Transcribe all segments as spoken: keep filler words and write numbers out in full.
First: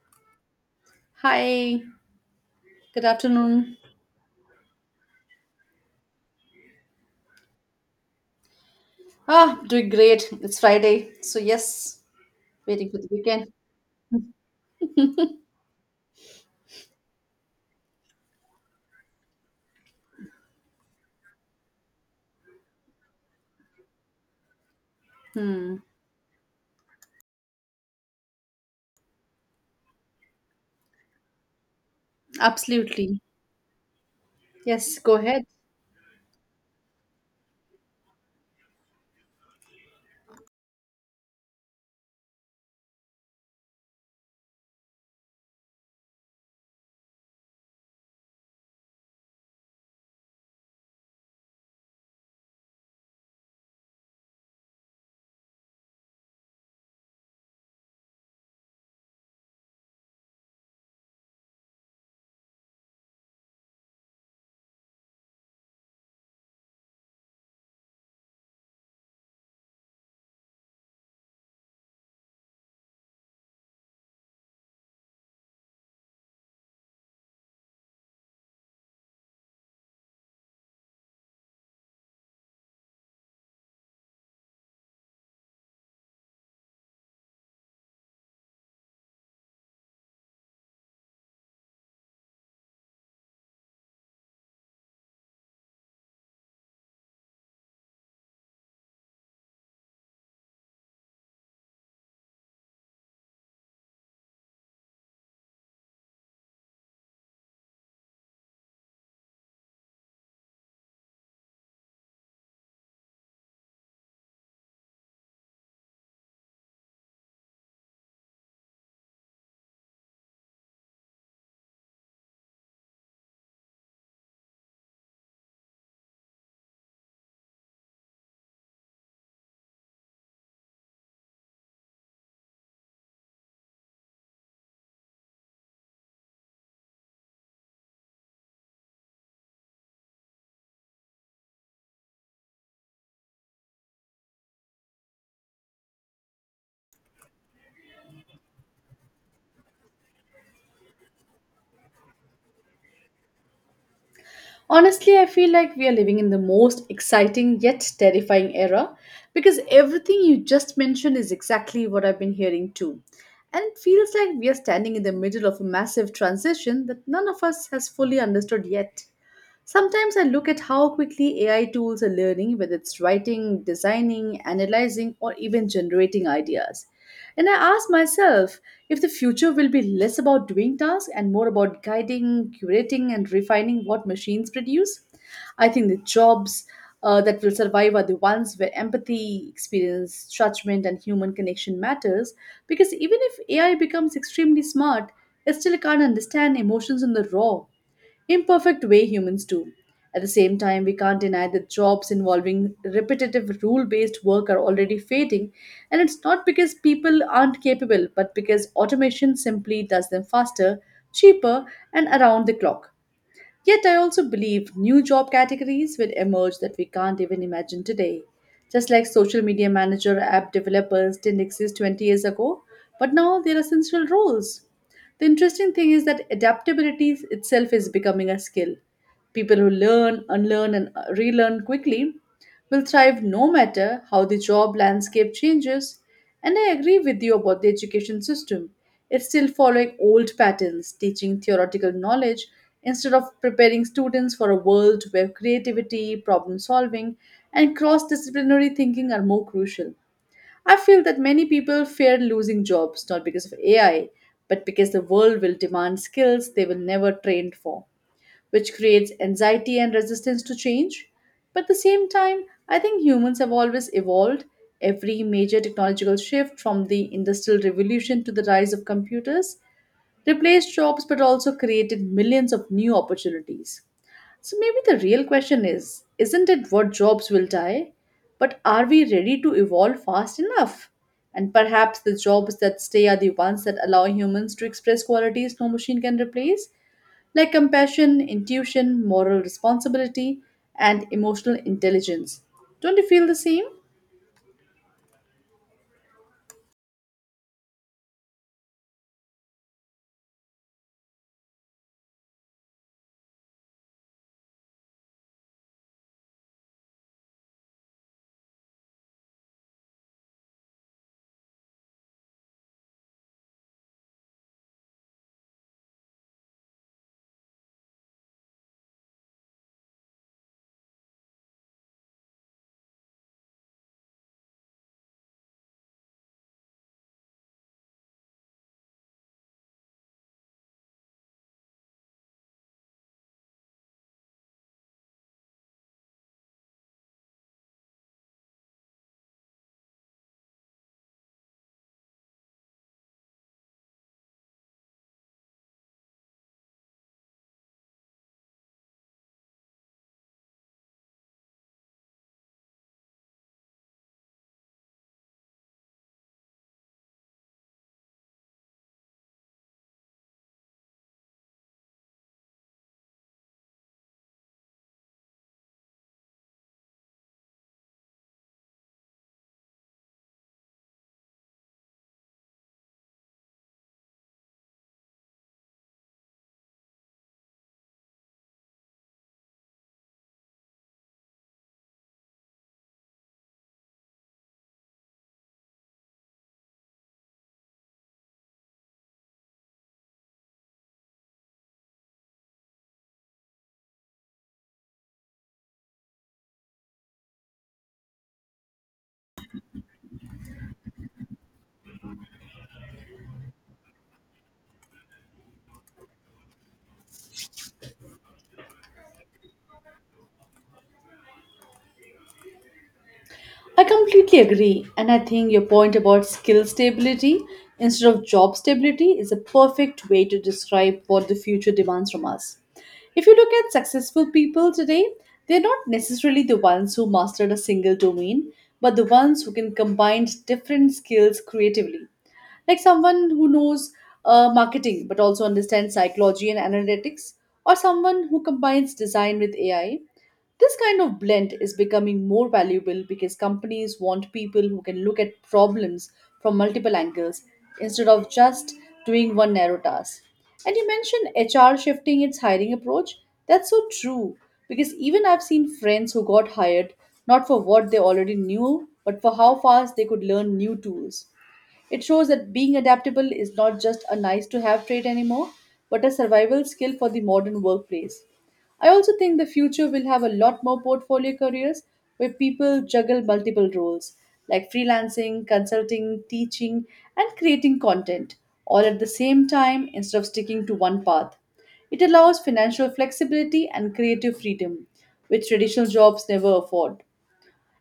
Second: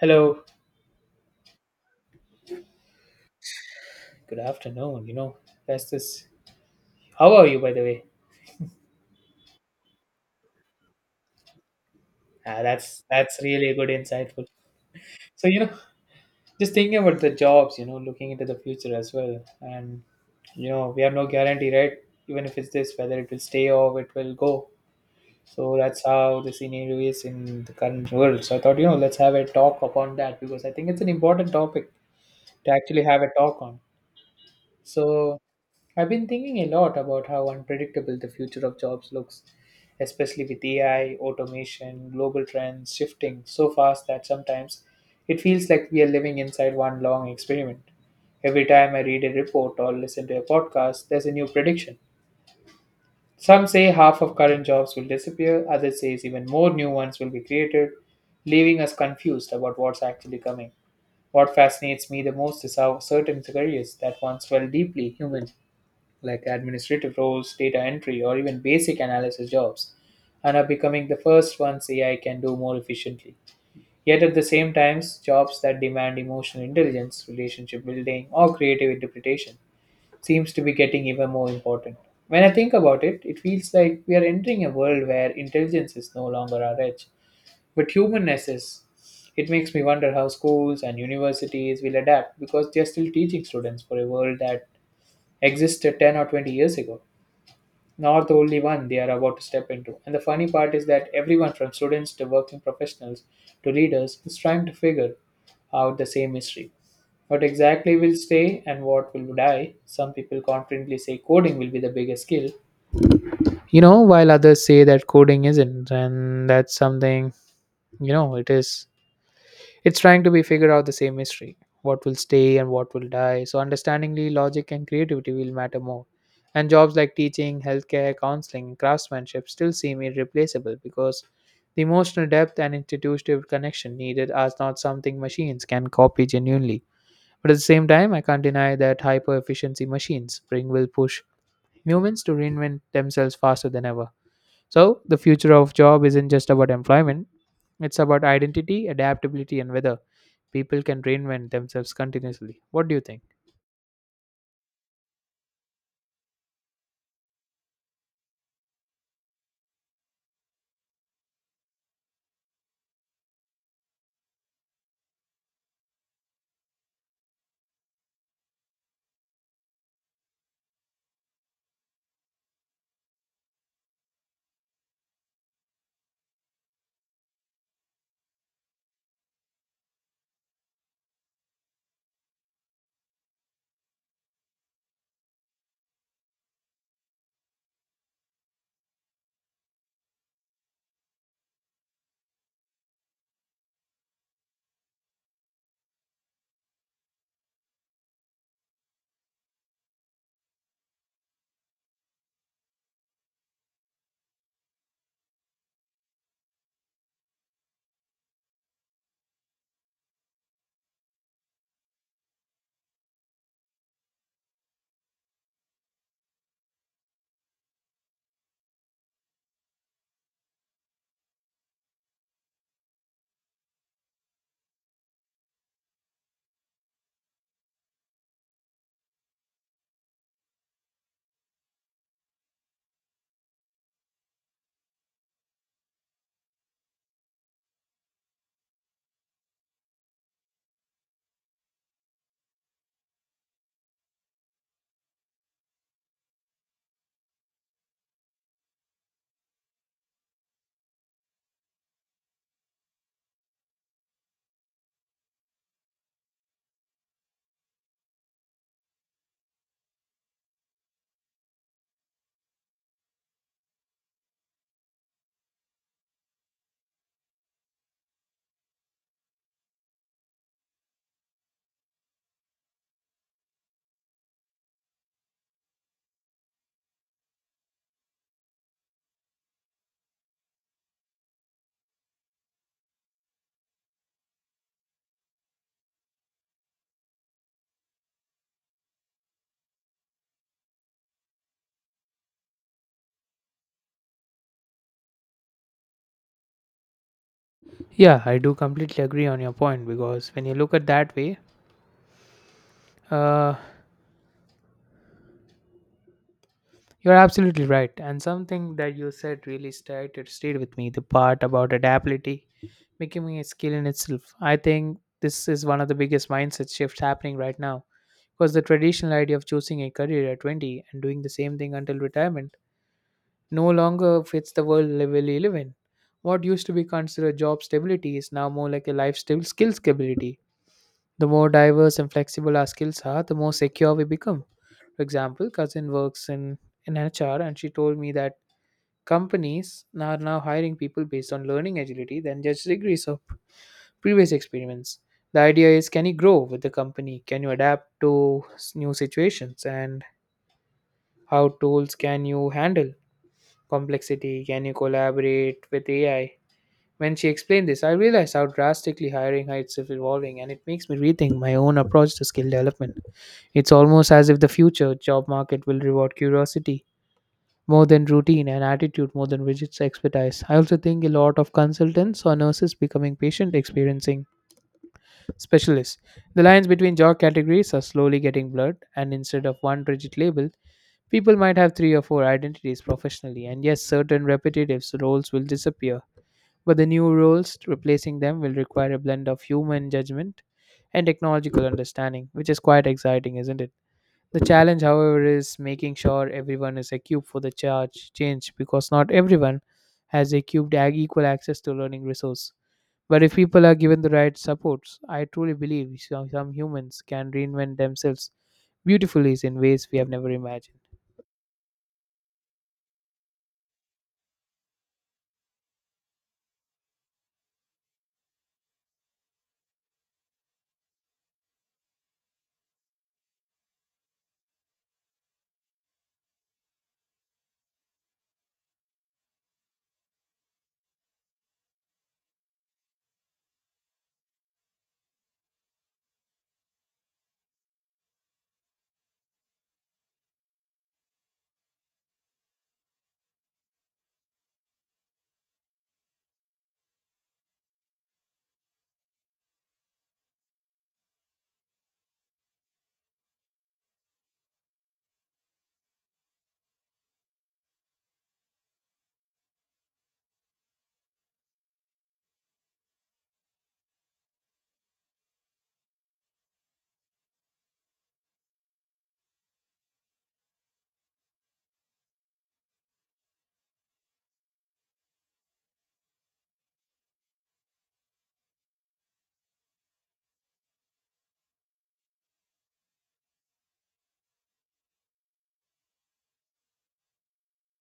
Hello, Hi, good afternoon. good afternoon. You know, that's this. How are you, by the way? Ah, doing great. It's Friday. So, yes, Ah, waiting for that's the that's weekend. really good, insightful. So you know, just thinking about the jobs. You know, looking into the future as well, and you know, we have no guarantee, right? Even if it's this, whether it will stay or it will go. So Hmm, that's how the scenario is in the current world. So I thought, you know, let's have a talk upon that because I think it's an important topic to actually have absolutely. a talk on. Yes, go So ahead. I've been thinking a lot about how unpredictable the future of jobs looks, especially with A I, automation, global trends shifting so fast that sometimes it feels like we are living inside one long experiment. Every time I read a report or listen to a podcast, there's a new prediction. Some say half of current jobs will disappear, others say even more new ones will be created, leaving us confused about what's actually coming. What fascinates me the most is how certain careers that once felt deeply human, like administrative roles, data entry, or even basic analysis jobs, and are becoming the first ones A I can do more efficiently. Yet at the same times, jobs that demand emotional intelligence, relationship building, or creative interpretation seems to be getting even more important. When I think about it, it feels like we are entering a world where intelligence is no longer our edge, but humanness is. It makes me wonder how schools and universities will adapt because they are still teaching students for a world that existed ten or twenty years ago, not the only one they are about to step into. And the funny part is that everyone from students to working professionals to leaders is trying to figure out the same mystery. What exactly will stay and what will die? Some people confidently say coding will be the biggest skill, you know, while others say that coding isn't, and that's something, you know, it is, it's trying to be figured out the same mystery, what will stay and what will die. So understandingly, logic and creativity will matter more. And jobs like teaching, healthcare, counseling, craftsmanship still seem irreplaceable because the emotional depth and institutional connection needed are not something machines can copy genuinely. But at the same time, I can't deny that hyper efficiency machines bring will push humans to reinvent themselves faster than ever. So the future of job isn't just about employment, it's about identity, adaptability, and whether people can reinvent themselves continuously. What do you think? Honestly, I feel like we are living in the most exciting yet terrifying era because everything you just mentioned is exactly what I've been hearing too. And it feels like we are standing in the middle of a massive transition that none of us has fully understood yet. Sometimes I look at how quickly A I tools are learning, whether it's writing, designing, analyzing, or even generating ideas. And I ask myself if the future will be less about doing tasks and more about guiding, curating, and refining what machines produce. I think the jobs uh, that will survive are the ones where empathy, experience, judgment, and human connection matters. Because even if A I becomes extremely smart, it still can't understand emotions in the raw imperfect way humans do. At the same time, we can't deny that jobs involving repetitive rule based work are already fading, and it's not because people aren't capable, but because automation simply does them faster, cheaper, and around the clock. Yet, I also believe new job categories will emerge that we can't even imagine today. Just like social media manager, app developers didn't exist twenty years ago, but now they're essential roles. The interesting thing is that adaptability itself is becoming a skill. People who learn, unlearn, and uh, relearn quickly will thrive no matter how the job landscape changes. And I agree with you about the education system. It's still following old patterns, teaching theoretical knowledge instead of preparing students for a world where creativity, problem solving, and cross disciplinary thinking are more crucial. I feel that many people fear losing jobs not because of A I, but because the world will demand skills they were never trained for, which creates anxiety and resistance to change. But at the same time, I think humans have always evolved. Every major technological shift from the Industrial Revolution to the rise of computers replaced jobs but also created millions of new opportunities. So maybe the real question is isn't it what jobs will die, but are we ready to evolve fast enough? And perhaps the jobs that stay are the ones that allow humans to express qualities no machine can replace, like compassion, intuition, moral responsibility, and emotional intelligence. Don't you feel the same? Yeah, I do completely agree on your point because when you look at that way, uh, you're absolutely right. And something that you said really stayed it stayed with me. The part about adaptability becoming a skill in itself. I think this is one of the biggest mindset shifts happening right now because the traditional idea of choosing a career at twenty and doing the same thing until retirement no longer fits the world we live in. What used to be considered job stability is now more like a life skill, skill stability, the more diverse and flexible our skills are, the more secure we become. For example, cousin works in, in H R and she told me that companies are now hiring people based on learning agility than just degrees of previous experience. The idea is, can you grow with the company? Can you adapt to s- new situations? And how tools can you handle complexity? Can you collaborate with A I? When she explained this, I realized how drastically hiring heights is evolving, and it makes me rethink my own approach to skill development. It's almost as if the future job market will reward curiosity more than routine and attitude more than rigid expertise. I also think a lot of consultants or nurses becoming patient experiencing specialists. The lines between job categories are slowly getting blurred, and instead of one rigid label, people might have three or four identities professionally. And yes, certain repetitive roles will disappear, but the new roles replacing them will require a blend of human judgment and technological understanding, which is quite exciting, isn't it? The challenge, however, is making sure everyone is equipped for the charge change because not everyone has equipped ag- equal access to learning resource. But if people are given the right supports, I truly believe some some humans can reinvent themselves beautifully in ways we have never imagined. I completely agree, and I think your point about skill stability instead of job stability is a perfect way to describe what the future demands from us. If you look at successful people today, they're not necessarily the ones who mastered a single domain, but the ones who can combine different skills creatively. Like someone who knows uh, marketing but also understands psychology and analytics, or someone who combines design with A I. This kind of blend is becoming more valuable because companies want people who can look at problems from multiple angles instead of just doing one narrow task. And you mentioned H R shifting its hiring approach. That's so true because even I've seen friends who got hired not for what they already knew, but for how fast they could learn new tools. It shows that being adaptable is not just a nice to have trait anymore, but a survival skill for the modern workplace. I also think the future will have a lot more portfolio careers where people juggle multiple roles like freelancing, consulting, teaching, and creating content all at the same time instead of sticking to one path. It allows financial flexibility and creative freedom, which traditional jobs never afford.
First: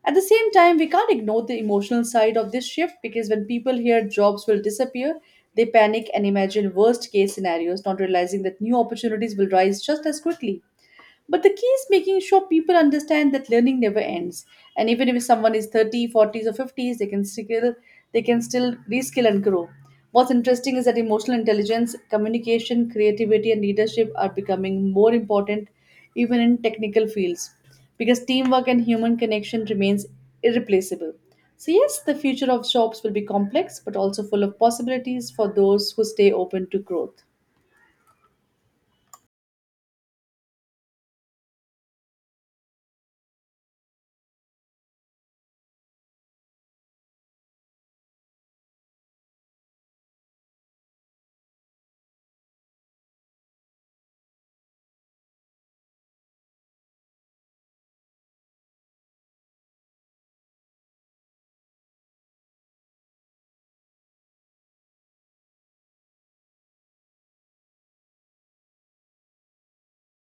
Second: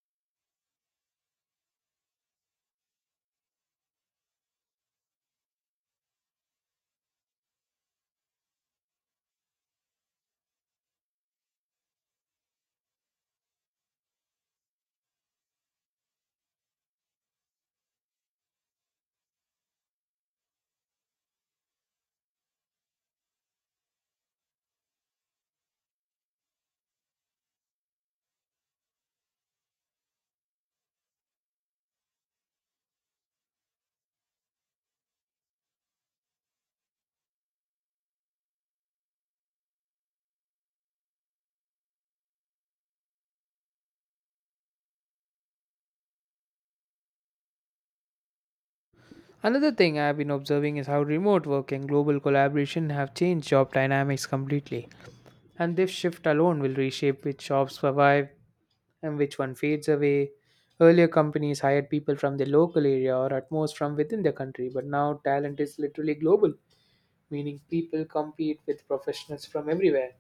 At the same time, we can't ignore the emotional side of this shift, because when people hear jobs will disappear, they panic and imagine worst case scenarios, not realizing that new opportunities will rise just as quickly. But the key is making sure people understand that learning never ends. And even if someone is thirty, forties, or fifties, they can still they can still reskill and grow. What's interesting is that emotional intelligence, communication, creativity, and leadership are becoming more important even in technical fields because teamwork and human connection remains irreplaceable. So yes, the future of jobs will be complex but also full of possibilities for those who stay open to growth. Another thing I have been observing is how remote work and global collaboration have changed job dynamics completely. And this shift alone will reshape which shops survive and which one fades away. Earlier, companies hired people from the local area or at most from within the country, but now talent is literally global, meaning people compete with professionals from everywhere.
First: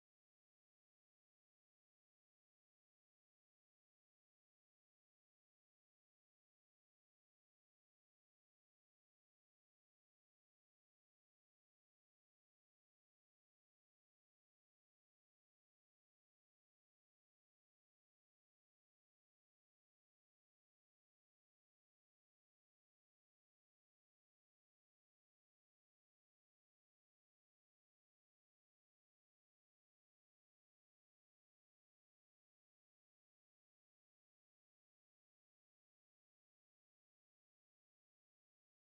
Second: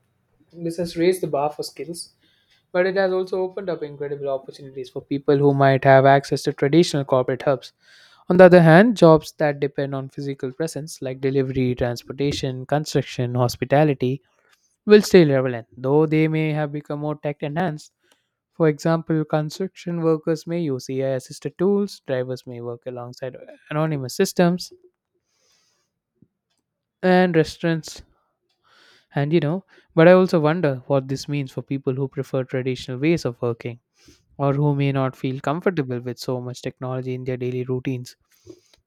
This has raised the bar for skills, but it has also opened up incredible opportunities for people who might have access to traditional corporate hubs. On the other hand, jobs that depend on physical presence, like delivery, transportation, construction, hospitality, will stay relevant, though they may have become more tech enhanced. For example, construction workers may use A I assisted tools, drivers may work alongside anonymous systems, and restaurants. And you know, but I also wonder what this means for people who prefer traditional ways of working, or who may not feel comfortable with so much technology in their daily routines.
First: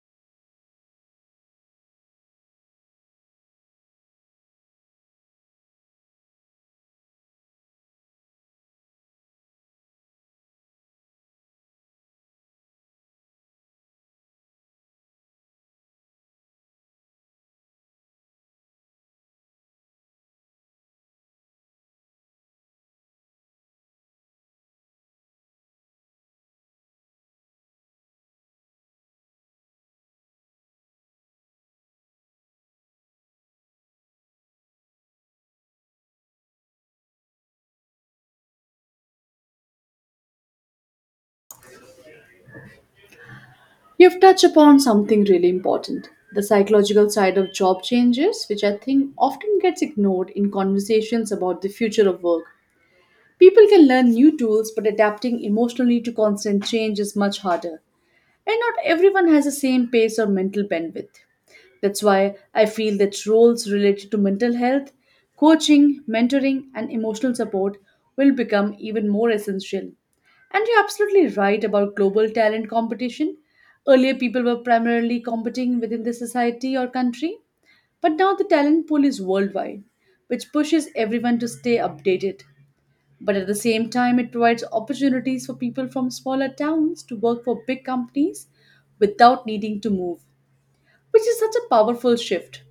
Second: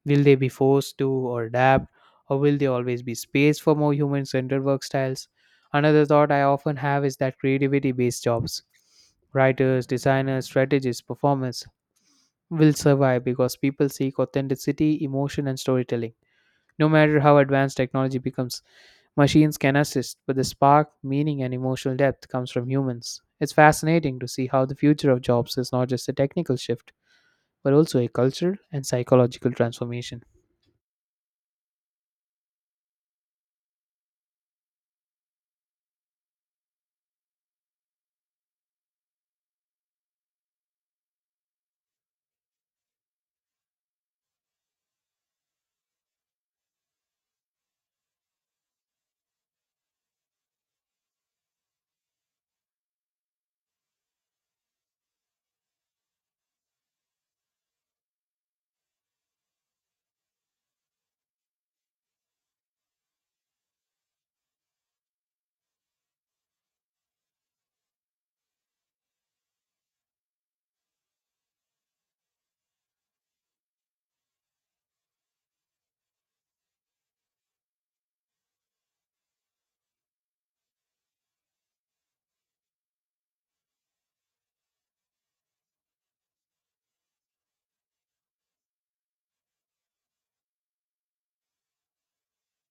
Will they be forced to or adapt, or will there always be space for more human centered work styles? Another thought I often have is that creativity based jobs, writers, designers, strategists, performers, will survive because people seek authenticity, emotion, and storytelling. No matter how advanced technology becomes, machines can assist, but the spark, meaning, and emotional depth comes from humans. It's fascinating to see how the future of jobs is not just a technical shift, but also a cultural and psychological transformation. You've touched upon something really important, the psychological side of job changes, which I think often gets ignored in conversations about the future of work. People can learn new tools, but adapting emotionally to constant change is much harder. And not everyone has the same pace or mental bandwidth. That's why I feel that roles related to mental health, coaching, mentoring, and emotional support will become even more essential. And you're absolutely right about global talent competition. Earlier, people were primarily competing within the society or country, but now the talent pool is worldwide, which pushes everyone to stay updated. But at the same time, it provides opportunities for people from smaller towns to work for big companies without needing to move, which is such a powerful shift.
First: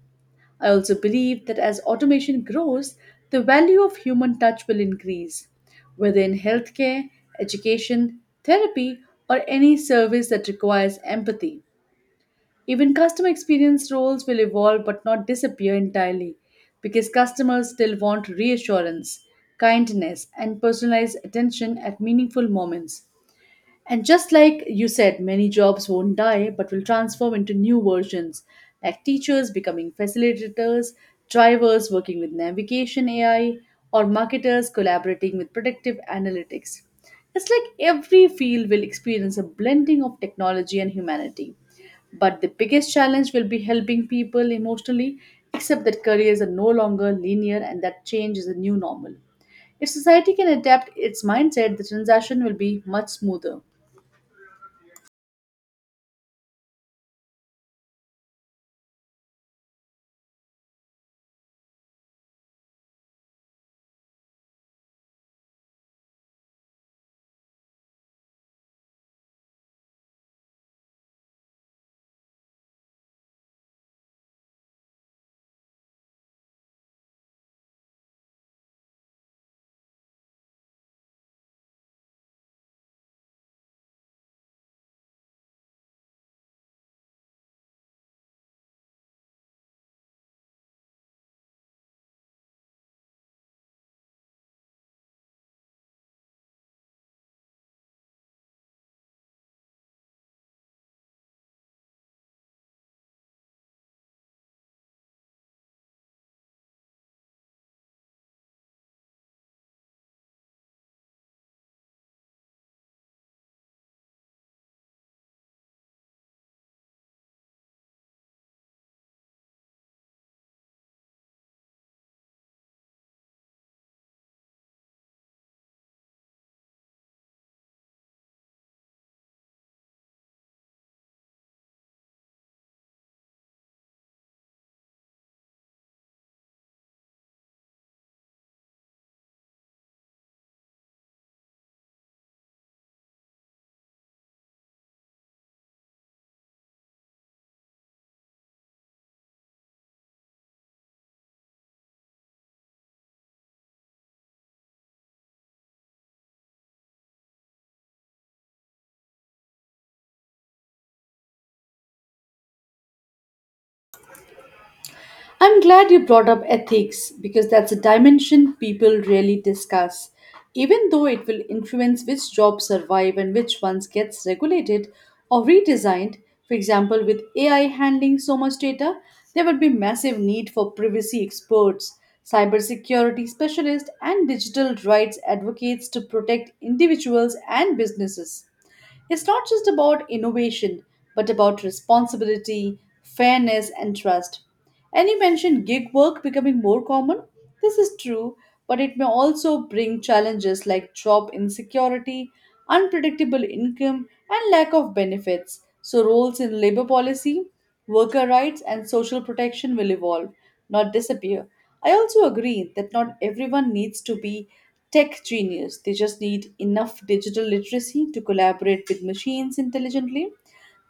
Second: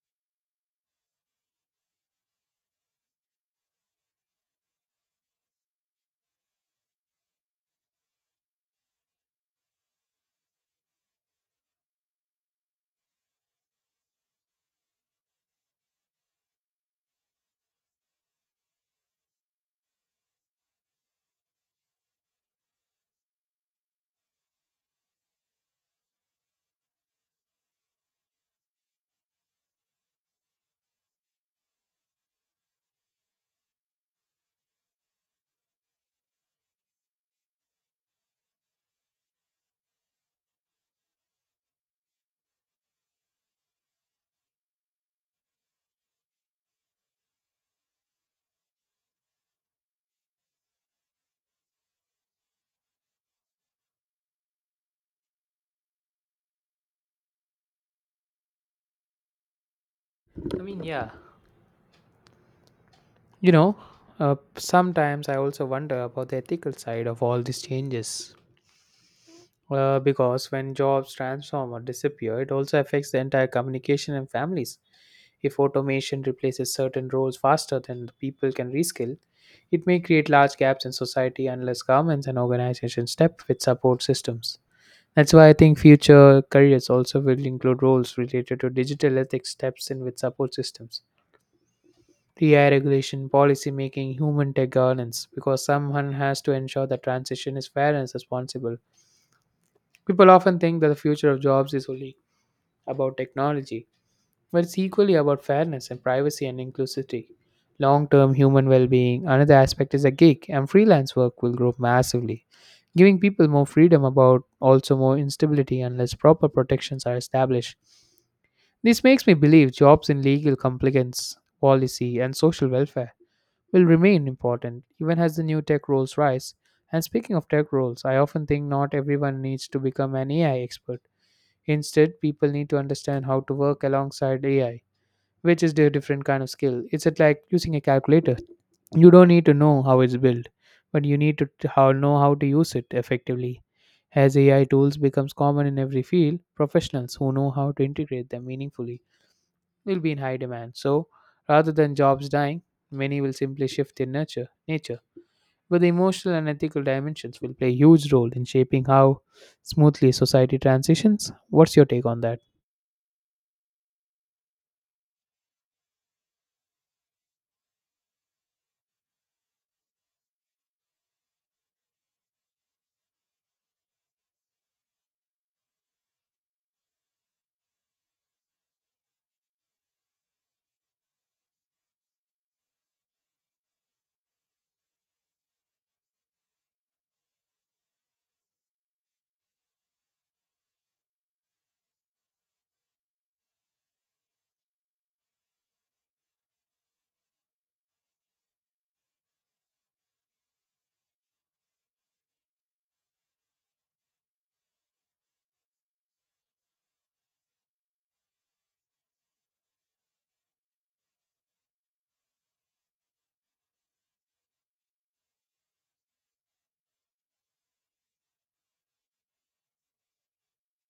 I also believe that as automation grows, the value of human touch will increase, whether in healthcare, education, therapy, or any service that requires empathy. Even customer experience roles will evolve but not disappear entirely because customers still want reassurance, kindness, and personalized attention at meaningful moments. And just like you said, many jobs won't die but will transform into new versions, like teachers becoming facilitators, drivers working with navigation A I, or marketers collaborating with predictive analytics. It's like every field will experience a blending of technology and humanity. But the biggest challenge will be helping people emotionally accept that careers are no longer linear and that change is a new normal. If society can adapt its mindset, the transition will be much smoother. I mean, yeah. You know, uh, sometimes I also wonder about the ethical side of all these changes. Uh, because when jobs transform or disappear, it also affects the entire communication and families. If automation replaces certain roles faster than the people can reskill, it may create large gaps in society unless governments and organizations step with support systems. That's why I think future careers also will include roles related to digital ethics steps in with support systems. D I regulation, policy making, human tech governance, because someone has to ensure the transition is fair and responsible. People often think that the future of jobs is only about technology, but it's equally about fairness and privacy and inclusivity. Long term human well being, another aspect is a gig, and freelance work will grow massively, giving people more freedom about also more instability unless proper protections are established. This makes me believe jobs in legal compliance, policy, and social welfare will remain important even as the new tech roles rise. And speaking of tech roles, I often think not everyone needs to become an A I expert. Instead, people need to understand how to work alongside A I, which is a different kind of skill. It's at like using a calculator. You don't need to know how it's built, but you need to t- how know how to use it effectively. As A I tools becomes common in every field, professionals who know how to integrate them meaningfully will be in high demand. So, rather than jobs dying, many will simply shift their nature, nature. But the emotional and ethical dimensions will play a huge role in shaping how smoothly society transitions. What's your take on that? I'm glad you brought up ethics because that's a dimension people rarely discuss, even though it will influence which jobs survive and which ones gets regulated or redesigned. For example, with A I handling so much data, there would be massive need for privacy experts, cybersecurity specialists, and digital rights advocates to protect individuals and businesses. It's not just about innovation, but about responsibility, fairness, and trust. And you mentioned gig work becoming more common. This is true, but it may also bring challenges like job insecurity, unpredictable income, and lack of benefits. So, roles in labor policy, worker rights and social protection will evolve, not disappear. I also agree that not everyone needs to be tech genius. They just need enough digital literacy to collaborate with machines intelligently.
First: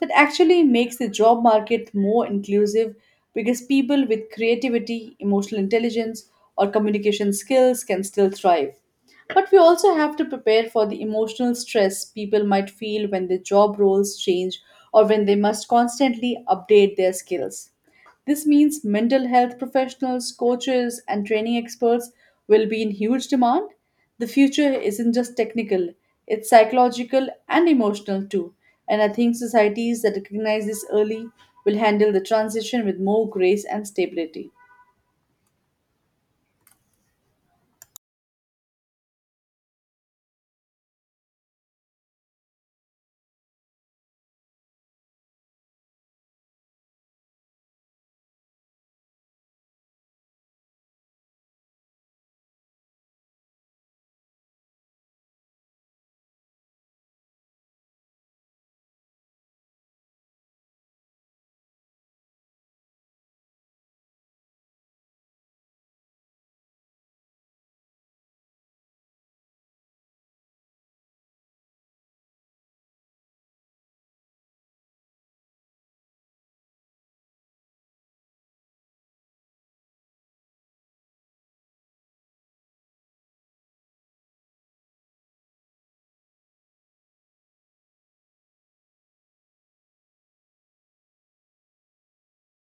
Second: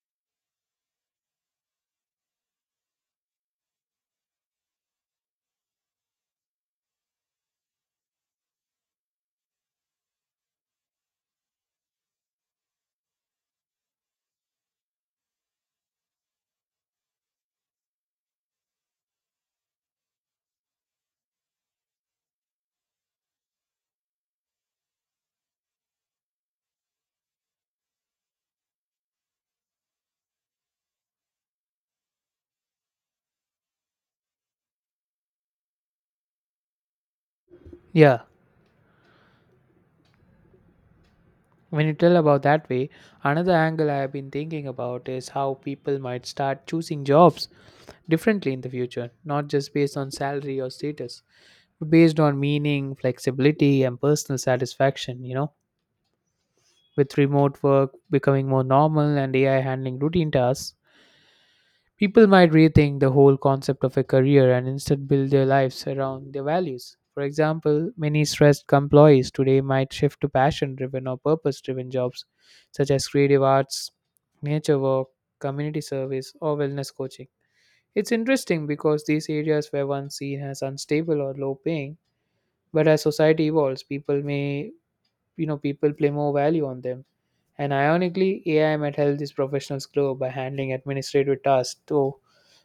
That actually makes the job market more inclusive because people with creativity, emotional intelligence, or communication skills can still thrive. But we also have to prepare for the emotional stress people might feel when their job roles change or when they must constantly update their skills. This means mental health professionals, coaches, and training experts will be in huge demand. The future isn't just technical, it's psychological and emotional too. And I think societies that recognize this early will handle the transition with more grace and stability. Yeah. When you tell about that way, another angle I have been thinking about is how people might start choosing jobs differently in the future, not just based on salary or status, but based on meaning, flexibility, and personal satisfaction. You know, with remote work becoming more normal and A I handling routine tasks, people might rethink the whole concept of a career and instead build their lives around their values. For example, many stressed employees today might shift to passion driven or purpose driven jobs such as creative arts, nature work, community service, or wellness coaching. It's interesting because these areas were once seen as unstable or low paying, but as society evolves, people may, you know, people play more value on them. And ironically, A I might help these professionals grow by handling administrative tasks so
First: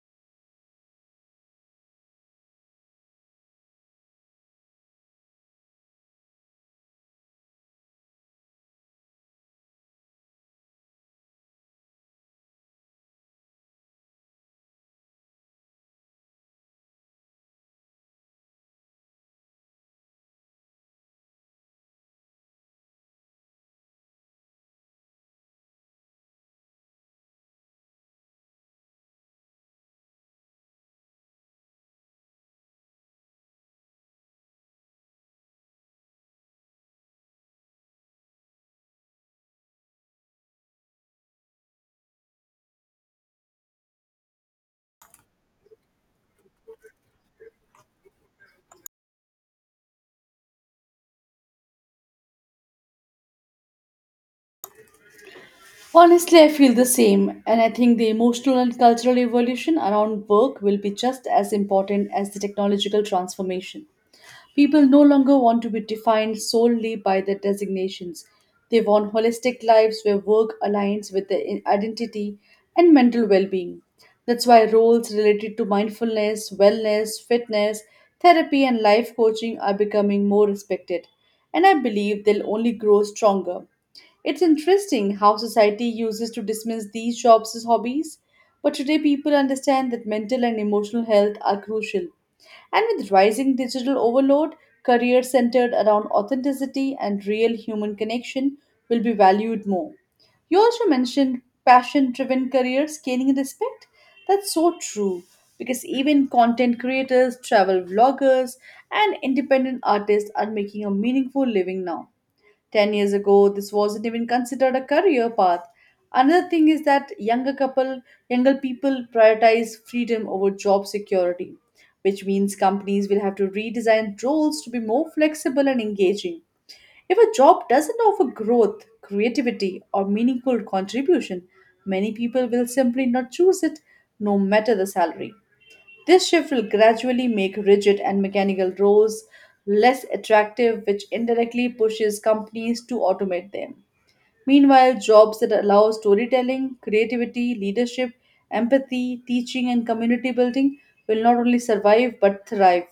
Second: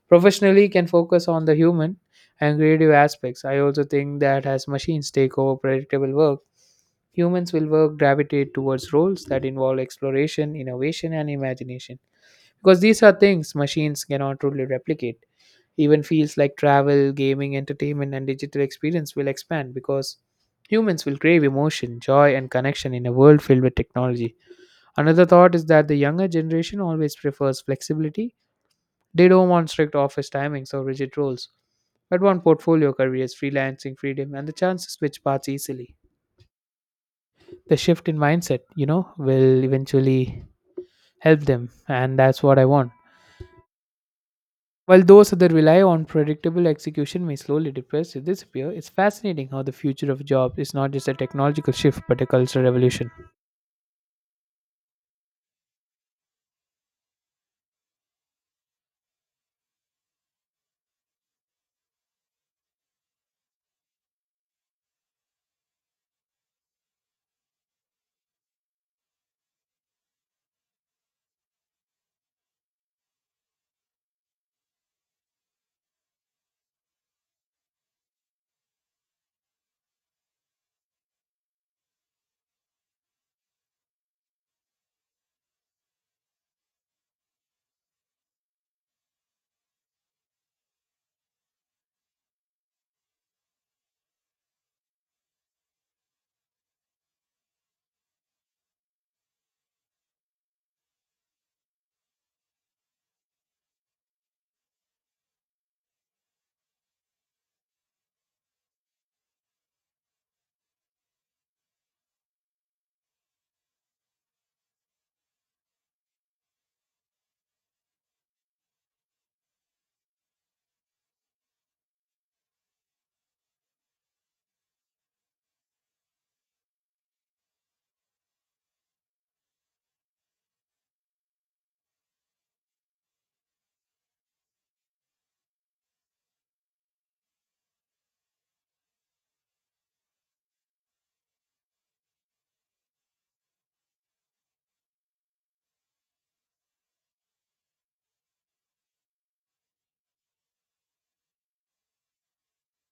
professionally can focus on the human and creative aspects. I also think that as machines take over predictable work, humans will work gravitate towards roles that involve exploration, innovation, and imagination. Because these are things machines cannot truly replicate. Even fields like travel, gaming, entertainment, and digital experience will expand because humans will crave emotion, joy, and connection in a world filled with technology. Another thought is that the younger generation always prefers flexibility. They don't want strict office timings or rigid roles, but want portfolio careers, freelancing freedom, and the chance to switch paths easily. The shift in mindset, you know, will eventually help them, and that's what I want. While those that rely on predictable execution may slowly depress or disappear, it's fascinating how the future of jobs is not just a technological shift but a cultural revolution. Honestly, I feel the same, and I think the emotional and cultural evolution around work will be just as important as the technological transformation. People no longer want to be defined solely by their designations. They want holistic lives where work aligns with their i- identity and mental well being. That's why roles related to mindfulness, wellness, fitness, therapy, and life coaching are becoming more respected. And I believe they'll only grow stronger. It's interesting how society uses to dismiss these jobs as hobbies, but today people understand that mental and emotional health are crucial. And with rising digital overload, careers centered around authenticity and real human connection will be valued more. You also mentioned passion driven careers gaining respect. That's so true because even content creators, travel vloggers, and independent artists are making a meaningful living now. ten years ago this wasn't even considered a career path. Another thing is that younger couple younger people prioritize freedom over job security, which means companies will have to redesign roles to be more flexible and engaging. If a job doesn't offer growth, creativity or meaningful contribution, many people will simply not choose it, no matter the salary. This shift will gradually make rigid and mechanical roles less attractive, which indirectly pushes companies to automate them. Meanwhile, jobs that allow storytelling, creativity, leadership, empathy, teaching, and community building will not only survive but thrive.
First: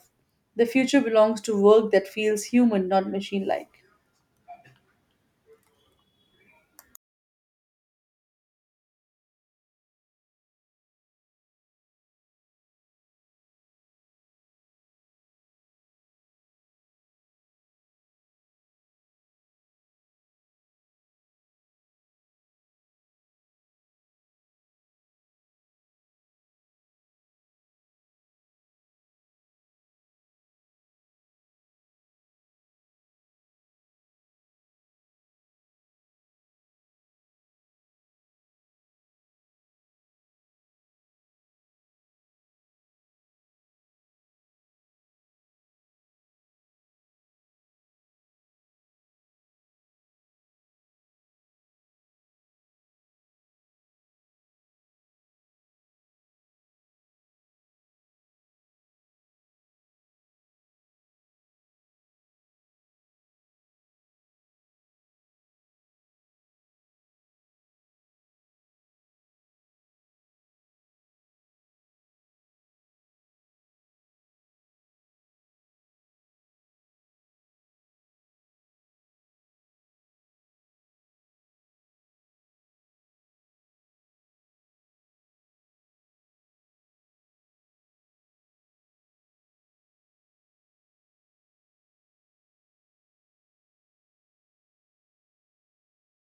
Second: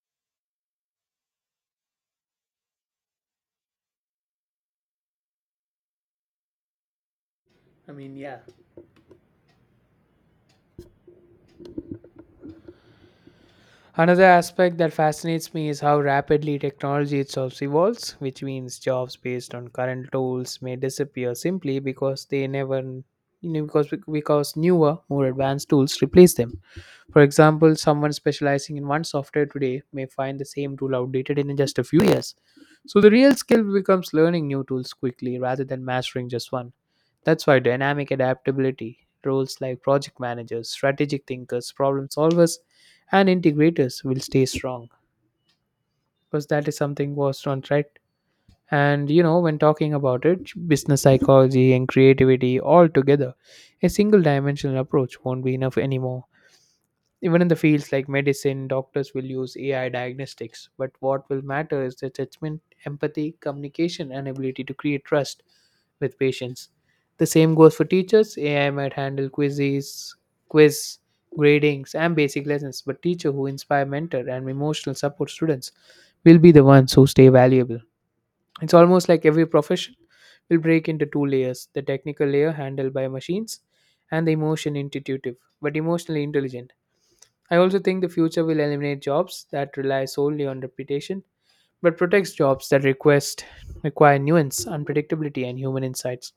The future belongs to work that feels human, not machine like. I mean, yeah. Another aspect that fascinates me is how rapidly technology itself evolves, which means jobs based on current tools may disappear simply because they never you know, because because newer, more advanced tools replace them. For example, someone specializing in one software today may find the same tool outdated in just a few years. So the real skill becomes learning new tools quickly rather than mastering just one. That's why dynamic adaptability, roles like project managers, strategic thinkers, problem solvers, and integrators will stay strong because that is something was on right. And you know when talking about it, business, psychology, and creativity all together, a single dimensional approach won't be enough anymore. Even in the fields like medicine, doctors will use AI diagnostics, but what will matter is the judgment, empathy, communication, and ability to create trust with patience. The same goes for teachers. A I might handle quizzes, quiz, gradings, and basic lessons, but teacher who inspire, mentor, and emotional support students will be the ones who stay valuable. It's almost like every profession will break into two layers, the technical layer handled by machines and the emotion intuitive but emotionally intelligent. I also think the future will eliminate jobs that rely solely on reputation but protects jobs that request require nuance, unpredictability, and human insights.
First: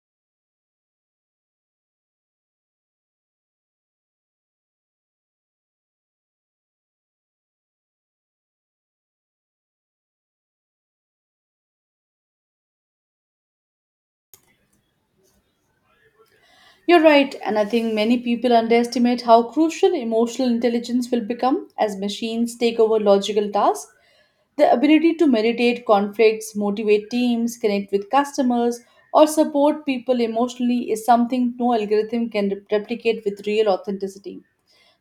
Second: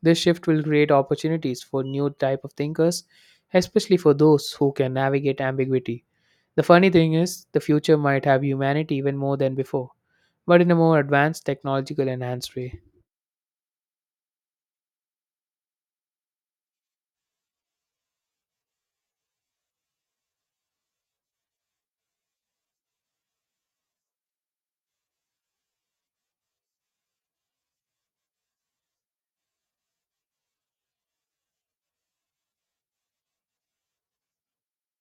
This shift will create opportunities for new type of thinkers, especially for those who can navigate ambiguity. The funny thing is, the future might have humanity even more than before, but in a more advanced technological enhanced way. You're right, and I think many people underestimate how crucial emotional intelligence will become as machines take over logical tasks. The ability to meditate conflicts, motivate teams, connect with customers, or support people emotionally is something no algorithm can rep- replicate with real authenticity.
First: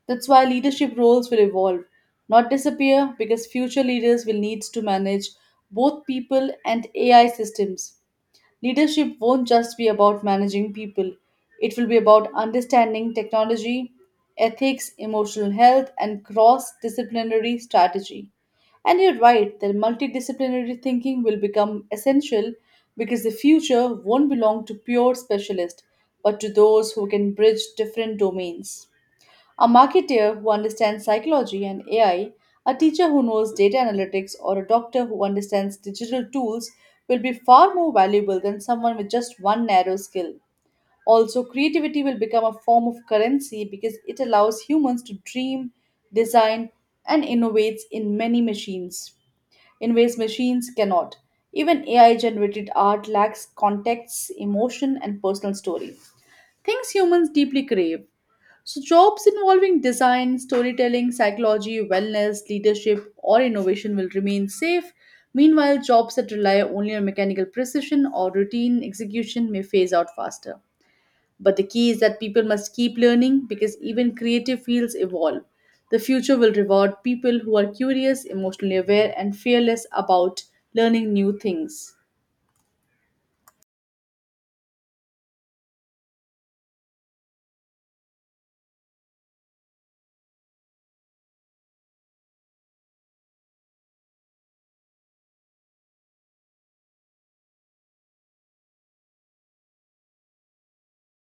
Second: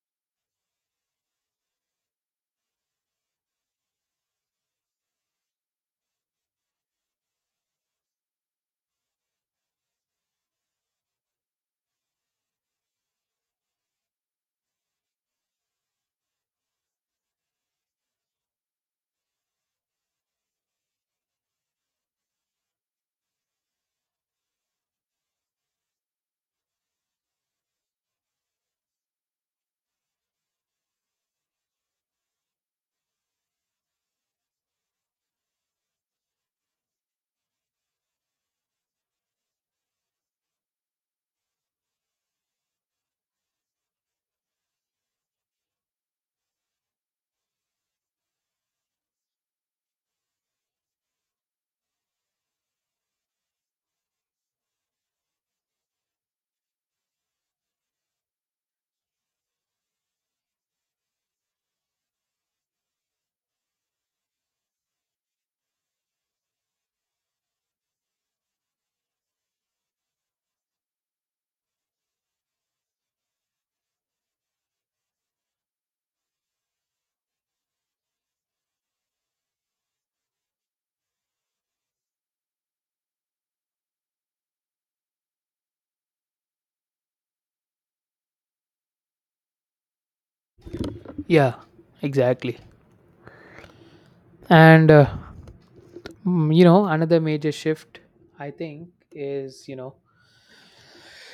That's why leadership roles will evolve, not disappear, because future leaders will need to manage both people and A I systems. Leadership won't just be about managing people, it will be about understanding technology, ethics, emotional health, and cross disciplinary strategy. And you're right that multidisciplinary thinking will become essential because the future won't belong to pure specialists, but to those who can bridge different domains. A marketeer who understands psychology and A I, a teacher who knows data analytics, or a doctor who understands digital tools will be far more valuable than someone with just one narrow skill. Also, creativity will become a form of currency because it allows humans to dream, design, and innovate in many machines in ways machines cannot. Even A I generated art lacks context, emotion, and personal story. Things humans deeply crave. So, jobs involving design, storytelling, psychology, wellness, leadership, or innovation will remain safe. Meanwhile, jobs that rely only on mechanical precision or routine execution may phase out faster. But the key is that people must keep learning because even creative fields evolve. The future will reward people who are curious, emotionally aware, and fearless about learning new things. Yeah, exactly. And uh, mm, you know, Another major shift I think is, you know,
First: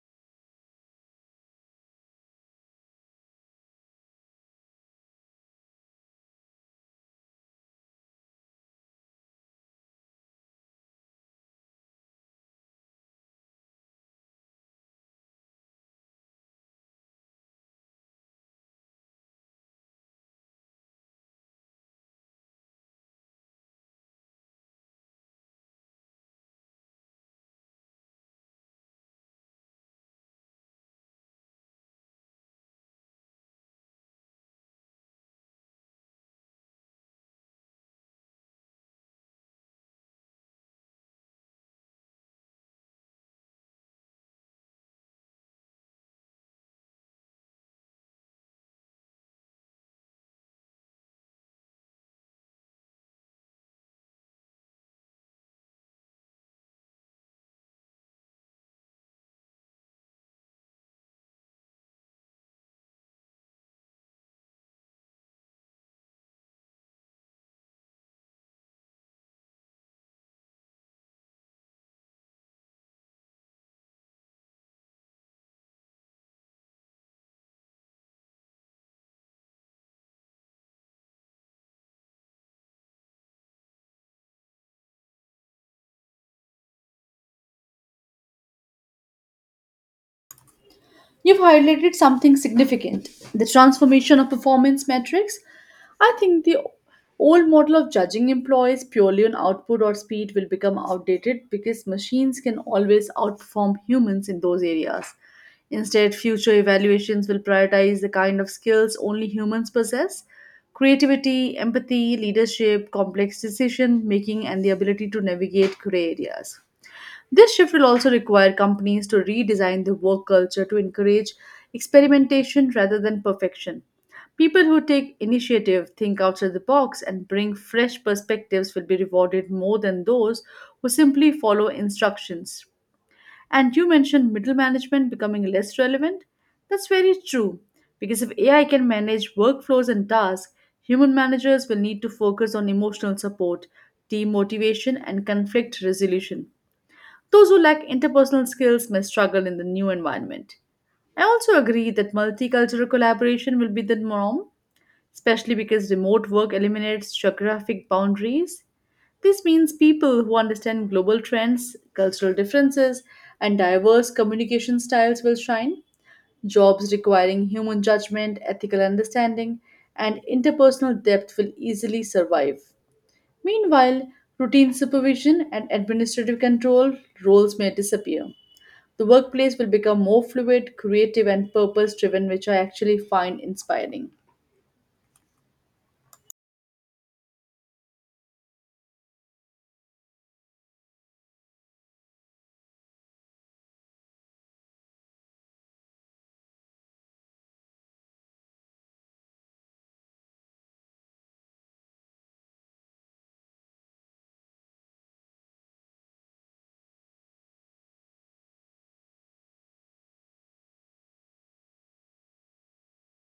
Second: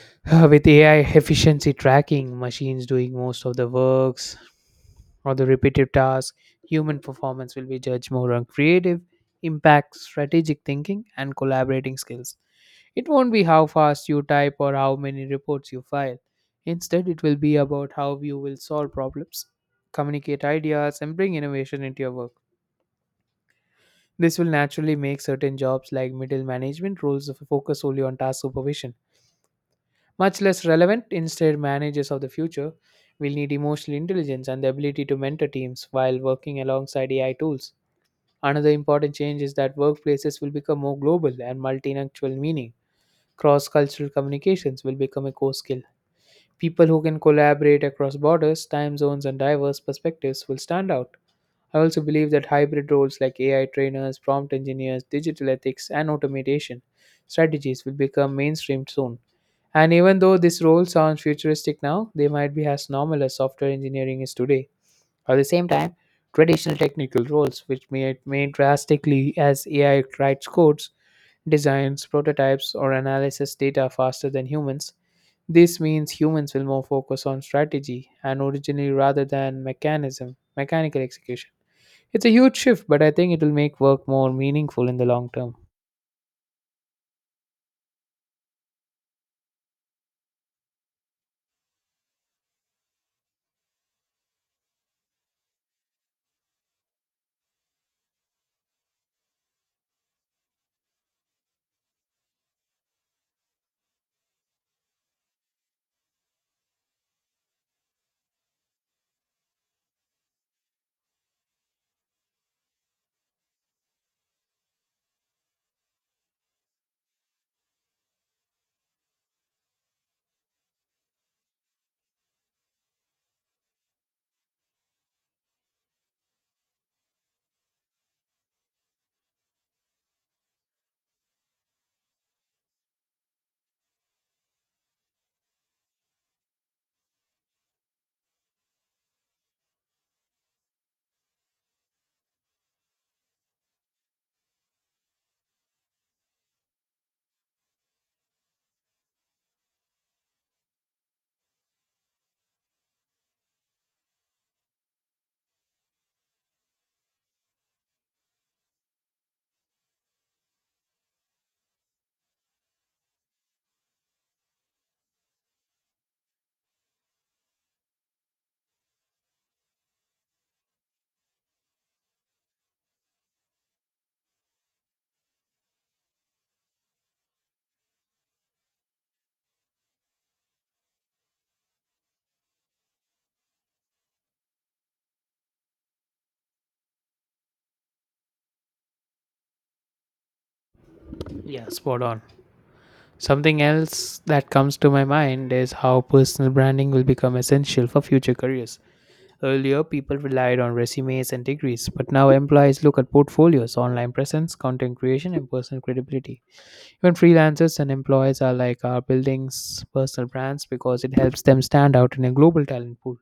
Uh, with A I efficiency tracking, machines doing most of the works or the repetitive tasks, human performance will be judged more on creative impact, strategic thinking, and collaborating skills. It won't be how fast you type or how many reports you file. Instead, it will be about how you will solve problems, communicate ideas, and bring innovation into your work. This will naturally make certain jobs like middle management roles focus solely on task supervision much less relevant. Instead, managers of the future will need emotional intelligence and the ability to mentor teams while working alongside A I tools. Another important change is that workplaces will become more global and multilingual, meaning cross cultural communications will become a core skill. People who can collaborate across borders, time zones, and diverse perspectives will stand out. I also believe that hybrid roles like A I trainers, prompt engineers, digital ethics, and automation strategies will become mainstream soon, and even though this role sounds futuristic now, they might be as normal as software engineering is today. At the same time, traditional technical roles, which may, may drastically as A I writes codes, designs, prototypes, or analyzes data faster than humans, this means humans will more focus on strategy and originally rather than mechanism, mechanical execution. It's a huge shift, but I think it will make work more meaningful in the long term. You've highlighted something significant the transformation of performance metrics. I think the old model of judging employees purely on output or speed will become outdated because machines can always outperform humans in those areas. Instead, future evaluations will prioritize the kind of skills only humans possess creativity, empathy, leadership, complex decision making, and the ability to navigate gray areas. This shift will also require companies to redesign their work culture to encourage experimentation rather than perfection. People who take initiative, think outside the box, and bring fresh perspectives will be rewarded more than those who simply follow instructions. And you mentioned middle management becoming less relevant. That's very true, because if A I can manage workflows and tasks, human managers will need to focus on emotional support, team motivation, and conflict resolution. Those who lack interpersonal skills may struggle in the new environment. I also agree that multicultural collaboration will be the norm, especially because remote work eliminates geographic boundaries. This means people who understand global trends, cultural differences, and diverse communication styles will shine. Jobs requiring human judgment, ethical understanding, and interpersonal depth will easily survive. Meanwhile, routine supervision and administrative control roles may disappear. The workplace will become more fluid, creative, and purpose driven, which I actually find inspiring. Yeah, spot on. Something else that comes to my mind is how personal branding will become essential for future careers. Earlier, people relied on resumes and degrees, but now employees look at portfolios, online presence, content creation, and personal credibility. Even freelancers and employees are like our buildings personal brands because it helps them stand out in a global talent pool.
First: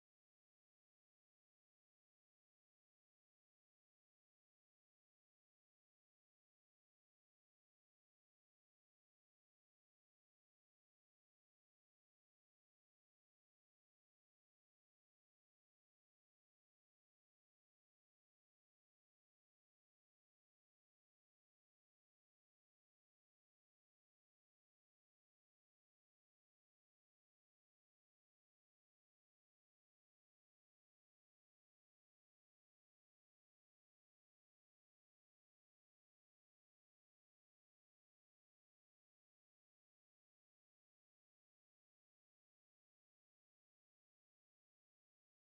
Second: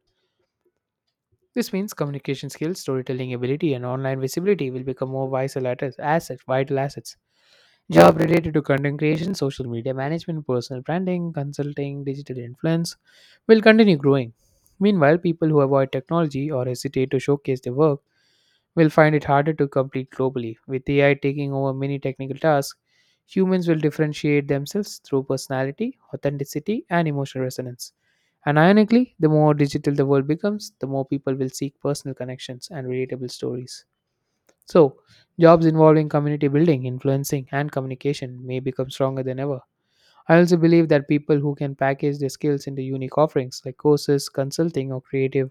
This means communication skills, storytelling ability, and online visibility will become more vital assets, vital assets. Job related to content creation, social media management, personal branding, consulting, digital influence will continue growing. Meanwhile, people who avoid technology or hesitate to showcase their work will find it harder to compete globally. With A I taking over many technical tasks, humans will differentiate themselves through personality, authenticity, and emotional resonance. And ironically, the more digital the world becomes, the more people will seek personal connections and relatable stories. So, jobs involving community building, influencing, and communication may become stronger than ever. I also believe that people who can package their skills into unique offerings like courses, consulting, or creative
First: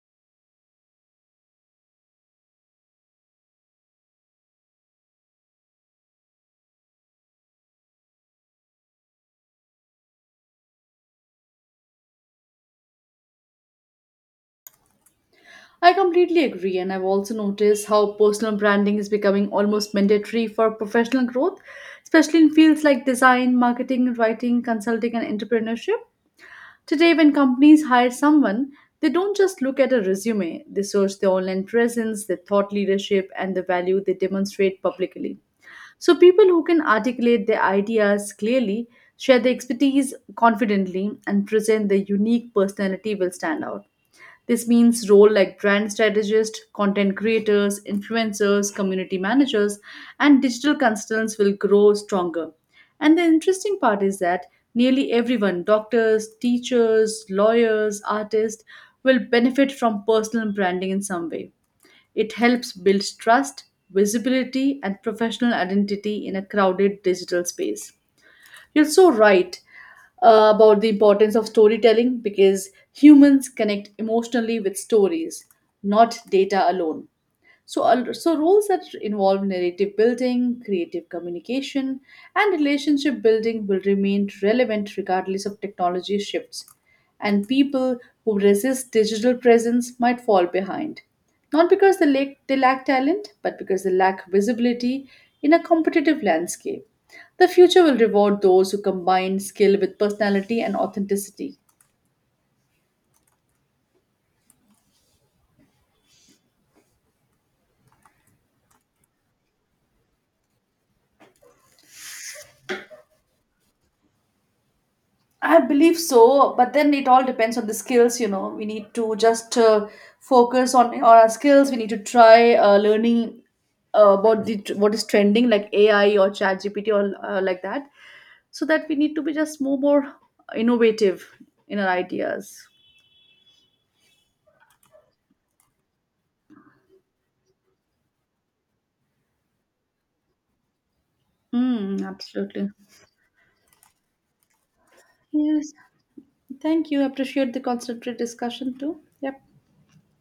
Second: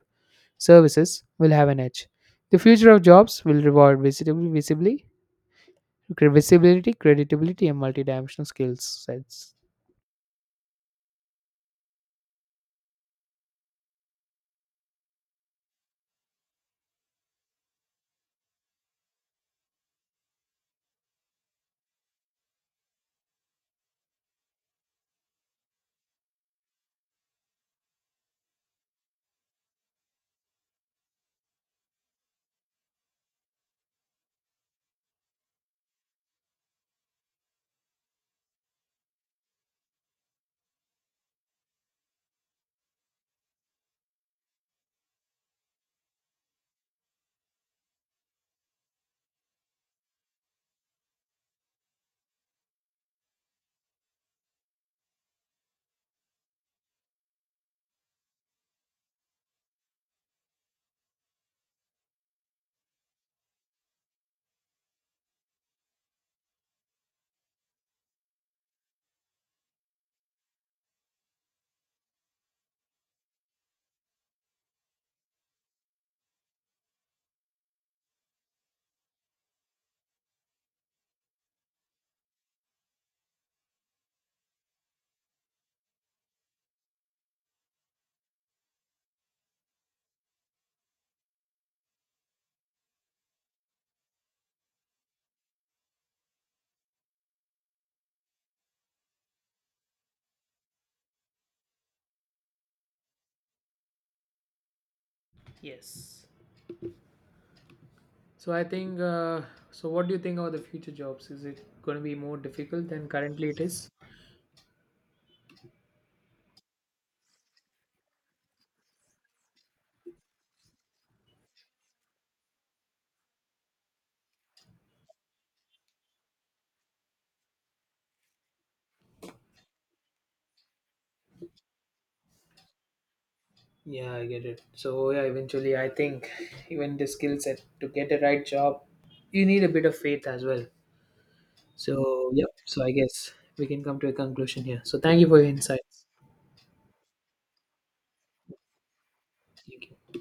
services will have an edge. The future of jobs will reward visitab- visibly, visibility, credibility, and multidimensional skill sets. I completely agree, and I've also noticed how personal branding is becoming almost mandatory for professional growth, especially in fields like design, marketing, writing, consulting, and entrepreneurship. Today, when companies hire someone, they don't just look at a resume, they search their online presence, their thought leadership, and the value they demonstrate publicly. So, people who can articulate their ideas clearly, share their expertise confidently, and present their unique personality will stand out. This means roles like brand strategists, content creators, influencers, community managers, and digital consultants will grow stronger. And the interesting part is that nearly everyone doctors, teachers, lawyers, artists will benefit from personal branding in some way it helps build trust, visibility, and professional identity in a crowded digital space. You're so right uh, about the importance of storytelling because humans connect emotionally with stories, not data alone. So, al- so roles that involve narrative building, creative communication, and relationship building will remain relevant regardless of technology shifts. And people who resist digital presence might fall behind, not because they lack, they lack talent, but because they lack visibility in a competitive landscape. The future will reward those who combine skill with personality and authenticity. Yes. So I think. Uh, so what do you think about the future jobs? Is it going to be more difficult than currently it is? I believe so, but then it all depends on the skills, you know. We need to just uh, focus on, on our skills. We need to try uh, learning uh, about the, what is trending, like A I or ChatGPT or uh, like that, so that we need to be just more more innovative in our ideas. Yeah, I get it. So yeah, eventually I think even the skill set to get the right job, you need a bit of faith as well. Mm, So yep. absolutely. So I guess we can come to a conclusion here. So thank you for your Yes. insights. Thank you. Appreciate the concentrated discussion too. Yep. Thank you.